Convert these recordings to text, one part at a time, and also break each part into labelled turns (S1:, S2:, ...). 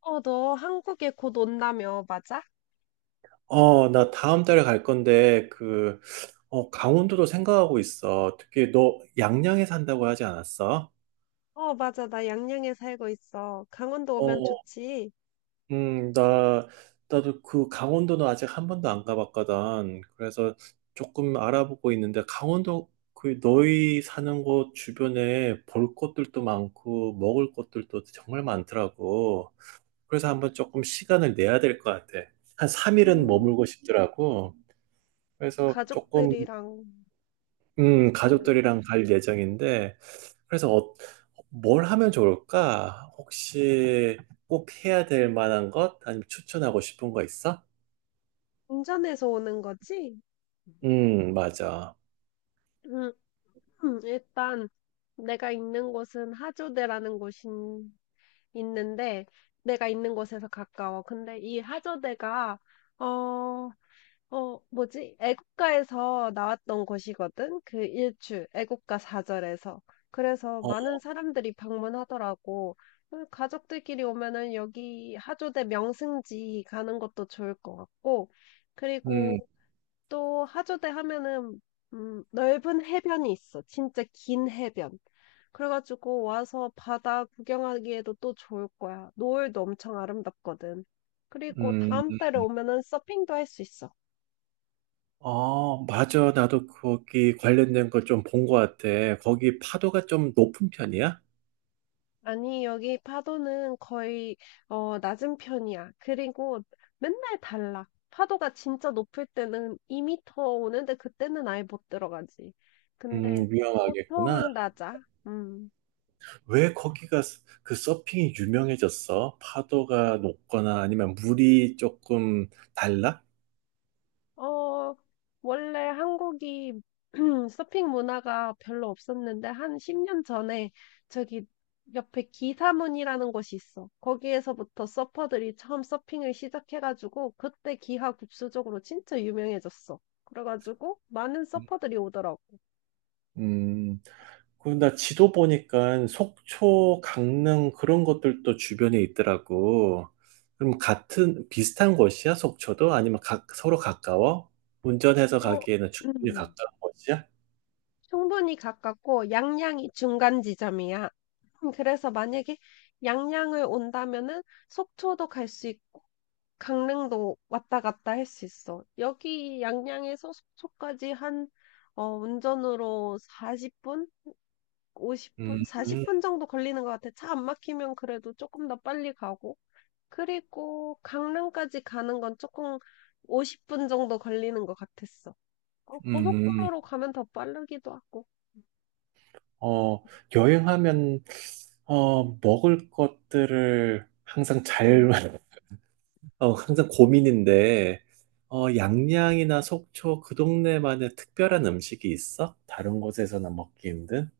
S1: 너 한국에 곧 온다며, 맞아?
S2: 나 다음 달에 갈 건데, 강원도도 생각하고 있어. 특히 너 양양에 산다고 하지 않았어?
S1: 어, 맞아. 나 양양에 살고 있어. 강원도 오면
S2: 어,
S1: 좋지.
S2: 음, 나, 나도 강원도는 아직 한 번도 안 가봤거든. 그래서 조금 알아보고 있는데, 강원도 너희 사는 곳 주변에 볼 것들도 많고, 먹을 것들도 정말 많더라고. 그래서 한번 조금 시간을 내야 될 것 같아. 한 3일은
S1: 음,
S2: 머물고 싶더라고. 그래서 조금
S1: 가족들이랑
S2: 가족들이랑
S1: 오는,
S2: 갈 예정인데, 그래서 뭘 하면 좋을까? 혹시 꼭 해야 될 만한 것? 아니면 추천하고 싶은 거 있어?
S1: 운전해서 오는 거지?
S2: 맞아.
S1: 음, 일단 내가 있는 곳은 하조대라는 곳이 있는데, 내가 있는 곳에서 가까워. 근데 이 하조대가, 어, 뭐지? 애국가에서 나왔던 곳이거든? 그 일출, 애국가 사절에서. 그래서
S2: 어,
S1: 많은 사람들이 방문하더라고. 그 가족들끼리 오면은 여기 하조대 명승지 가는 것도 좋을 것 같고,
S2: 음,
S1: 그리고 또 하조대 하면은, 넓은 해변이 있어. 진짜 긴 해변. 그래가지고 와서 바다 구경하기에도 또 좋을 거야. 노을도 엄청 아름답거든. 그리고
S2: 음,
S1: 다음 달에 오면은 서핑도 할 수 있어.
S2: 맞아. 나도 거기 관련된 걸 좀 본 것 같아. 거기 파도가 좀 높은 편이야?
S1: 아니, 여기 파도는 거의, 낮은 편이야. 그리고 맨날 달라. 파도가 진짜 높을 때는 2미터 오는데 그때는 아예 못 들어가지. 근데
S2: 위험하겠구나.
S1: 보통은 낮아. 음.
S2: 왜 거기가 서핑이 유명해졌어? 파도가 높거나 아니면 물이 조금 달라?
S1: 어, 원래 한국이 서핑 문화가 별로 없었는데, 한 10년 전에 저기 옆에 기사문이라는 곳이 있어. 거기에서부터 서퍼들이 처음 서핑을 시작해가지고, 그때 기하 급수적으로 진짜 유명해졌어. 그래가지고, 많은 서퍼들이 오더라고.
S2: 음. 그럼 나 지도 보니까 속초, 강릉 그런 것들도 주변에 있더라고. 그럼 같은 비슷한 곳이야, 속초도? 아니면 서로 가까워? 운전해서
S1: 어,
S2: 가기에는 충분히 가까운 곳이야?
S1: 충분히 가깝고 양양이 중간 지점이야. 그래서 만약에 양양을 온다면은 속초도 갈 수 있고 강릉도 왔다 갔다 할 수 있어. 여기 양양에서 속초까지 한 운전으로 40분, 50분,
S2: 음, 음,
S1: 40분 정도 걸리는 것 같아. 차 안 막히면 그래도 조금 더 빨리 가고. 그리고 강릉까지 가는 건 조금 50분 정도 걸리는 것 같았어.
S2: 음.
S1: 고속도로로 가면 더 빠르기도 하고.
S2: 어, 여행하면 먹을 것들을 항상
S1: 응.
S2: 잘, 항상 고민인데, 양양이나 속초 그 동네만의 특별한 음식이 있어? 다른 곳에서나 먹기 힘든?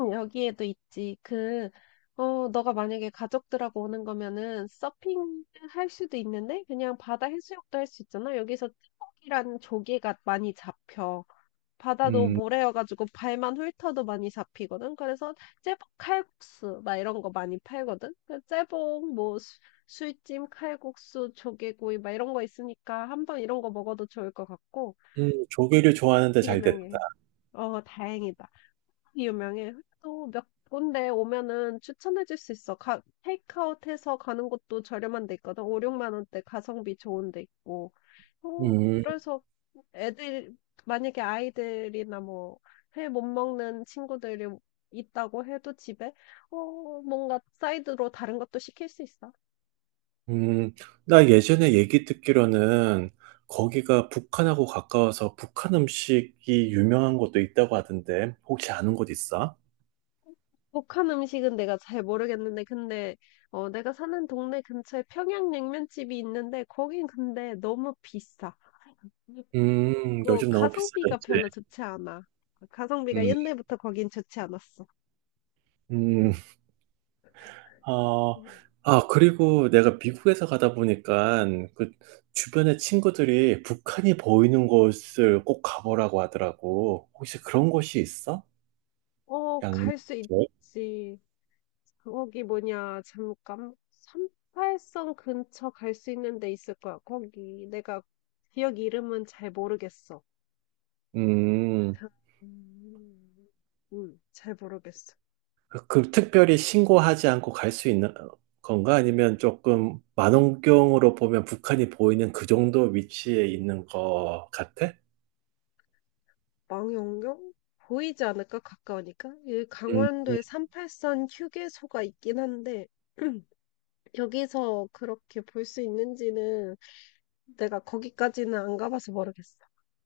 S1: 응, 여기에도 있지. 너가 만약에 가족들하고 오는 거면은 서핑 할 수도 있는데 그냥 바다 해수욕도 할 수 있잖아. 여기서 쭈꾸기라는 조개가 많이 잡혀. 바다도
S2: 음.
S1: 모래여가지고 발만 훑어도 많이 잡히거든. 그래서 제복 칼국수 막 이런 거 많이 팔거든. 그 제복 뭐 술찜 칼국수 조개구이 막 이런 거 있으니까 한번 이런 거 먹어도 좋을 것 같고
S2: 조개를 좋아하는데 잘 됐다.
S1: 유명해. 다행이다. 유명해. 또 몇 군데 오면은 추천해줄 수 있어. 테이크아웃 해서 가는 곳도 저렴한 데 있거든. 5, 6만 원대 가성비 좋은 데 있고.
S2: 음,
S1: 그래서 애들, 만약에 아이들이나 뭐, 회 못 먹는 친구들이 있다고 해도 집에, 뭔가 사이드로 다른 것도 시킬 수 있어.
S2: 음, 나 예전에 얘기 듣기로는 거기가 북한하고 가까워서 북한 음식이 유명한 곳도 있다고 하던데, 혹시 아는 곳 있어?
S1: 북한 음식은 내가 잘 모르겠는데, 근데, 내가 사는 동네 근처에 평양냉면집이 있는데, 거긴 근데 너무 비싸. 그
S2: 요즘 너무
S1: 가성비가
S2: 비싸졌지.
S1: 별로 좋지 않아. 가성비가
S2: 음,
S1: 옛날부터 거긴 좋지 않았어.
S2: 음,
S1: 응.
S2: 어, 그리고 내가 미국에서 가다 보니까 그 주변에 친구들이 북한이 보이는 곳을 꼭 가보라고 하더라고. 혹시 그런 곳이 있어? 양양?
S1: 갈 수
S2: 쪽?
S1: 있지. 거기 뭐냐, 잠깐. 삼팔선 근처 갈 수 있는 데 있을 거야. 거기 내가 지역 이름은 잘 모르겠어.
S2: 음.
S1: 음. 잘 모르겠어.
S2: 특별히 신고하지 않고 갈 수 있는 건가? 아니면 조금 망원경으로 보면 북한이 보이는 그 정도 위치에 있는 것 같아?
S1: 망원경? 보이지 않을까? 가까우니까? 이
S2: 음,
S1: 강원도에 38선 휴게소가 있긴 한데, 여기서 그렇게 볼 수 있는지는 내가 거기까지는 안 가봐서 모르겠어.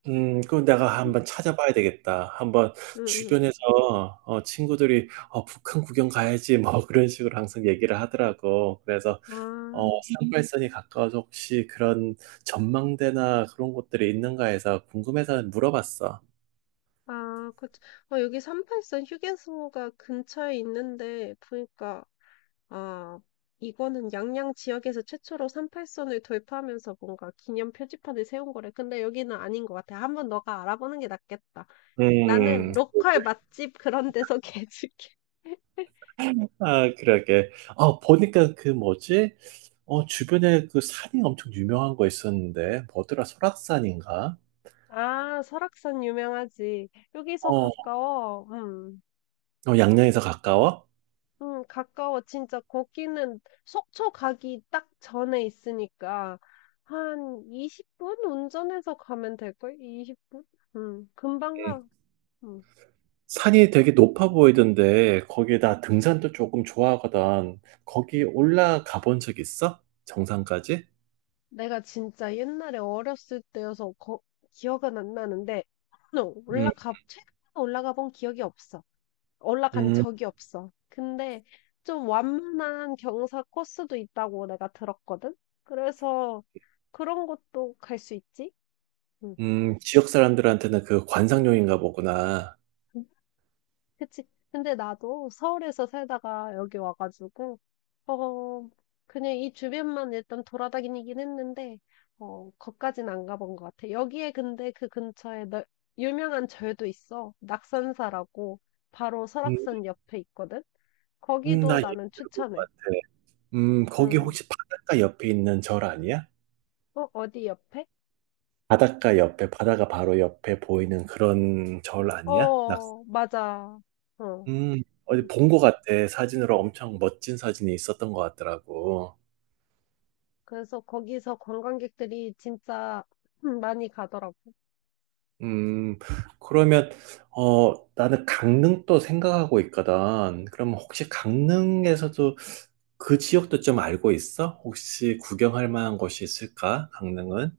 S2: 그럼 내가
S1: 응,
S2: 한번 찾아봐야 되겠다. 한번
S1: 응.
S2: 주변에서 친구들이 북한 구경 가야지 뭐 그런 식으로 항상 얘기를 하더라고. 그래서 어,
S1: 아,
S2: 상발선이 가까워서 혹시 그런 전망대나 그런 곳들이 있는가 해서 궁금해서 물어봤어.
S1: 아, 그치. 여기 3팔선 휴게소가 근처에 있는데, 보니까, 아, 이거는 양양 지역에서 최초로 3팔선을 도입하면서 뭔가 기념 표지판을 세운 거래. 근데 여기는 아닌 것 같아. 한번 너가 알아보는 게 낫겠다.
S2: 음,
S1: 나는 로컬 맛집 그런 데서 개줄게.
S2: 그러게. 아, 보니까 그 뭐지? 주변에 그 산이 엄청 유명한 거 있었는데, 뭐더라? 설악산인가?
S1: 아, 설악산 유명하지. 여기서
S2: 어, 어,
S1: 가까워. 음.
S2: 양양에서 가까워?
S1: 응, 가까워. 진짜 거기는 속초 가기 딱 전에 있으니까 한 20분 운전해서 가면 될걸? 20분? 응, 금방
S2: 응,
S1: 가. 응.
S2: 산이 되게 높아 보이던데, 거기에다 등산도 조금 좋아하거든. 거기 올라가 본 적 있어? 정상까지?
S1: 내가 진짜 옛날에 어렸을 때여서 기억은 안 나는데 응,
S2: 음,
S1: 올라가 최근에 올라가 본 기억이 없어. 올라간
S2: 음,
S1: 적이 없어. 근데 좀 완만한 경사 코스도 있다고 내가 들었거든. 그래서 그런 것도 갈 수 있지? 응.
S2: 지역 사람들한테는 그 관상용인가 보구나.
S1: 그치. 근데 나도 서울에서 살다가 여기 와가지고, 어, 그냥 이 주변만 일단 돌아다니긴 했는데, 거기까진 안 가본 것 같아. 여기에 근데 그 근처에 너, 유명한 절도 있어. 낙산사라고 바로
S2: 음,
S1: 설악산 옆에 있거든. 거기도
S2: 나 얘기
S1: 나는
S2: 들어본 것
S1: 추천해.
S2: 같아. 거기
S1: 응.
S2: 혹시 바닷가 옆에 있는 절 아니야?
S1: 어디 옆에?
S2: 바닷가 옆에, 바다가 바로 옆에 보이는 그런 절 아니야?
S1: 어, 맞아. 어.
S2: 어디
S1: 음.
S2: 본 것 같아. 사진으로 엄청 멋진 사진이 있었던 것 같더라고.
S1: 그래서 거기서 관광객들이 진짜 많이 가더라고.
S2: 음, 그러면, 나는 강릉도 생각하고 있거든. 그럼 혹시 강릉에서도 그 지역도 좀 알고 있어? 혹시 구경할 만한 곳이 있을까? 강릉은?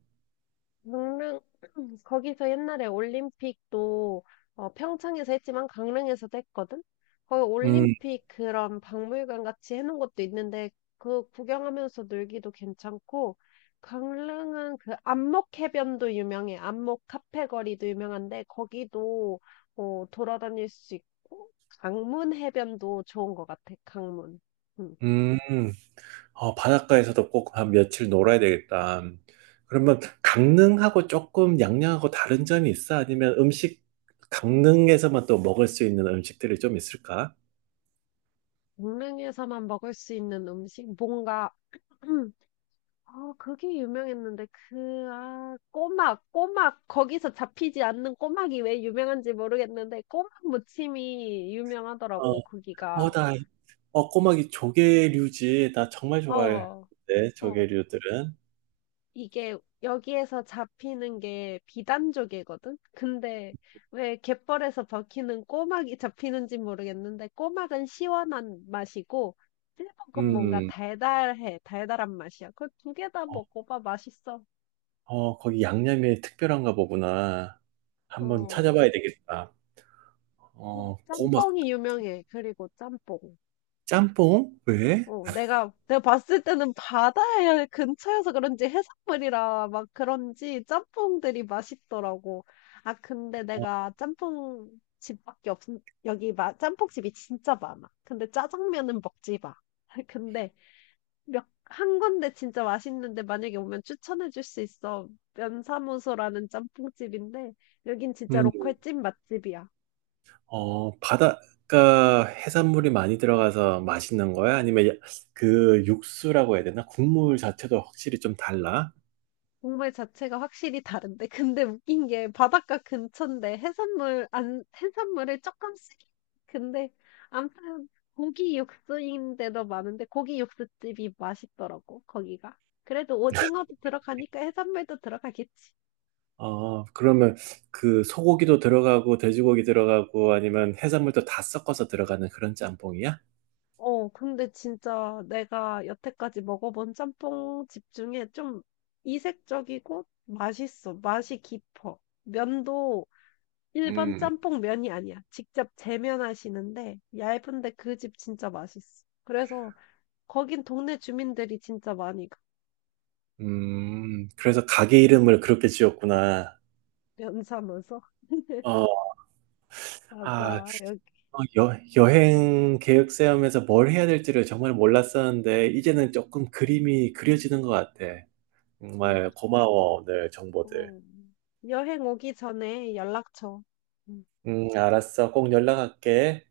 S1: 강릉, 거기서 옛날에 올림픽도 평창에서 했지만 강릉에서도 했거든? 거기
S2: 음,
S1: 올림픽 그런 박물관 같이 해놓은 것도 있는데 그 구경하면서 놀기도 괜찮고 강릉은 그 안목해변도 유명해. 안목 카페 거리도 유명한데 거기도 돌아다닐 수 있고 강문 해변도 좋은 것 같아. 강문. 음.
S2: 음. 바닷가에서도 꼭 한 며칠 놀아야 되겠다. 그러면 강릉하고 조금 양양하고 다른 점이 있어? 아니면 음식, 강릉에서만 또 먹을 수 있는 음식들이 좀 있을까?
S1: 강릉에서만 먹을 수 있는 음식 뭔가 그게 유명했는데, 아, 꼬막, 꼬막, 거기서 잡히지 않는 꼬막이 왜 유명한지 모르겠는데, 꼬막 무침이
S2: 어,
S1: 유명하더라고,
S2: 어,
S1: 거기가.
S2: 나, 꼬막이 조개류지. 나 정말 좋아해.
S1: 어,
S2: 네,
S1: 어,
S2: 조개류들은.
S1: 이게 여기에서 잡히는 게 비단족이거든? 근데 왜 갯벌에서 벗기는 꼬막이 잡히는지 모르겠는데, 꼬막은 시원한 맛이고, 찔볶은 뭔가
S2: 음,
S1: 달달해, 달달한 맛이야. 그 두 개다
S2: 어,
S1: 먹어봐, 맛있어.
S2: 거기 양념이 특별한가 보구나. 한번
S1: 어.
S2: 찾아봐야 되겠다. 어, 꼬막,
S1: 짬뽕이 유명해. 그리고 짬뽕.
S2: 짬뽕? 왜?
S1: 내가 봤을 때는 바다에 근처여서 그런지 해산물이라 막 그런지 짬뽕들이 맛있더라고. 아, 근데 내가 짬뽕 집밖에 없, 여기 짬뽕집이 진짜 많아. 근데 짜장면은 먹지 마. 근데 한 군데 진짜 맛있는데 만약에 오면 추천해 줄 수 있어. 면사무소라는 짬뽕집인데 여긴 진짜
S2: 어,
S1: 로컬 찐 맛집이야.
S2: 바닷가 해산물이 많이 들어가서 맛있는 거야? 아니면 육수라고 해야 되나? 국물 자체도 확실히 좀 달라?
S1: 정물 자체가 확실히 다른데. 근데 웃긴 게 바닷가 근처인데 해산물 안 해산물을 조금씩 근데 아무튼 고기 육수인데도 많은데 고기 육수집이 맛있더라고 거기가. 그래도 오징어도 들어가니까 해산물도 들어가겠지.
S2: 그러면 소고기도 들어가고 돼지고기 들어가고 아니면 해산물도 다 섞어서 들어가는 그런 짬뽕이야?
S1: 근데 진짜 내가 여태까지 먹어본 짬뽕 집 중에 좀 이색적이고 맛있어. 맛이 깊어. 면도 1번
S2: 음,
S1: 짬뽕 면이 아니야. 직접 재면하시는데 얇은데 그 집 진짜 맛있어. 그래서 거긴 동네 주민들이 진짜 많이 가.
S2: 그래서 가게 이름을 그렇게 지었구나.
S1: 면 사면서.
S2: 어. 아.
S1: 맞아. 여기.
S2: 어 여 여행 계획 세우면서 뭘 해야 될지를 정말 몰랐었는데 이제는 쪼끔 그림이 그려지는 것 같아. 정말 고마워, 오늘 정보들.
S1: 어. 여행 오기 전에 연락 줘. 음.
S2: 음, 알았어. 꼭 연락할게.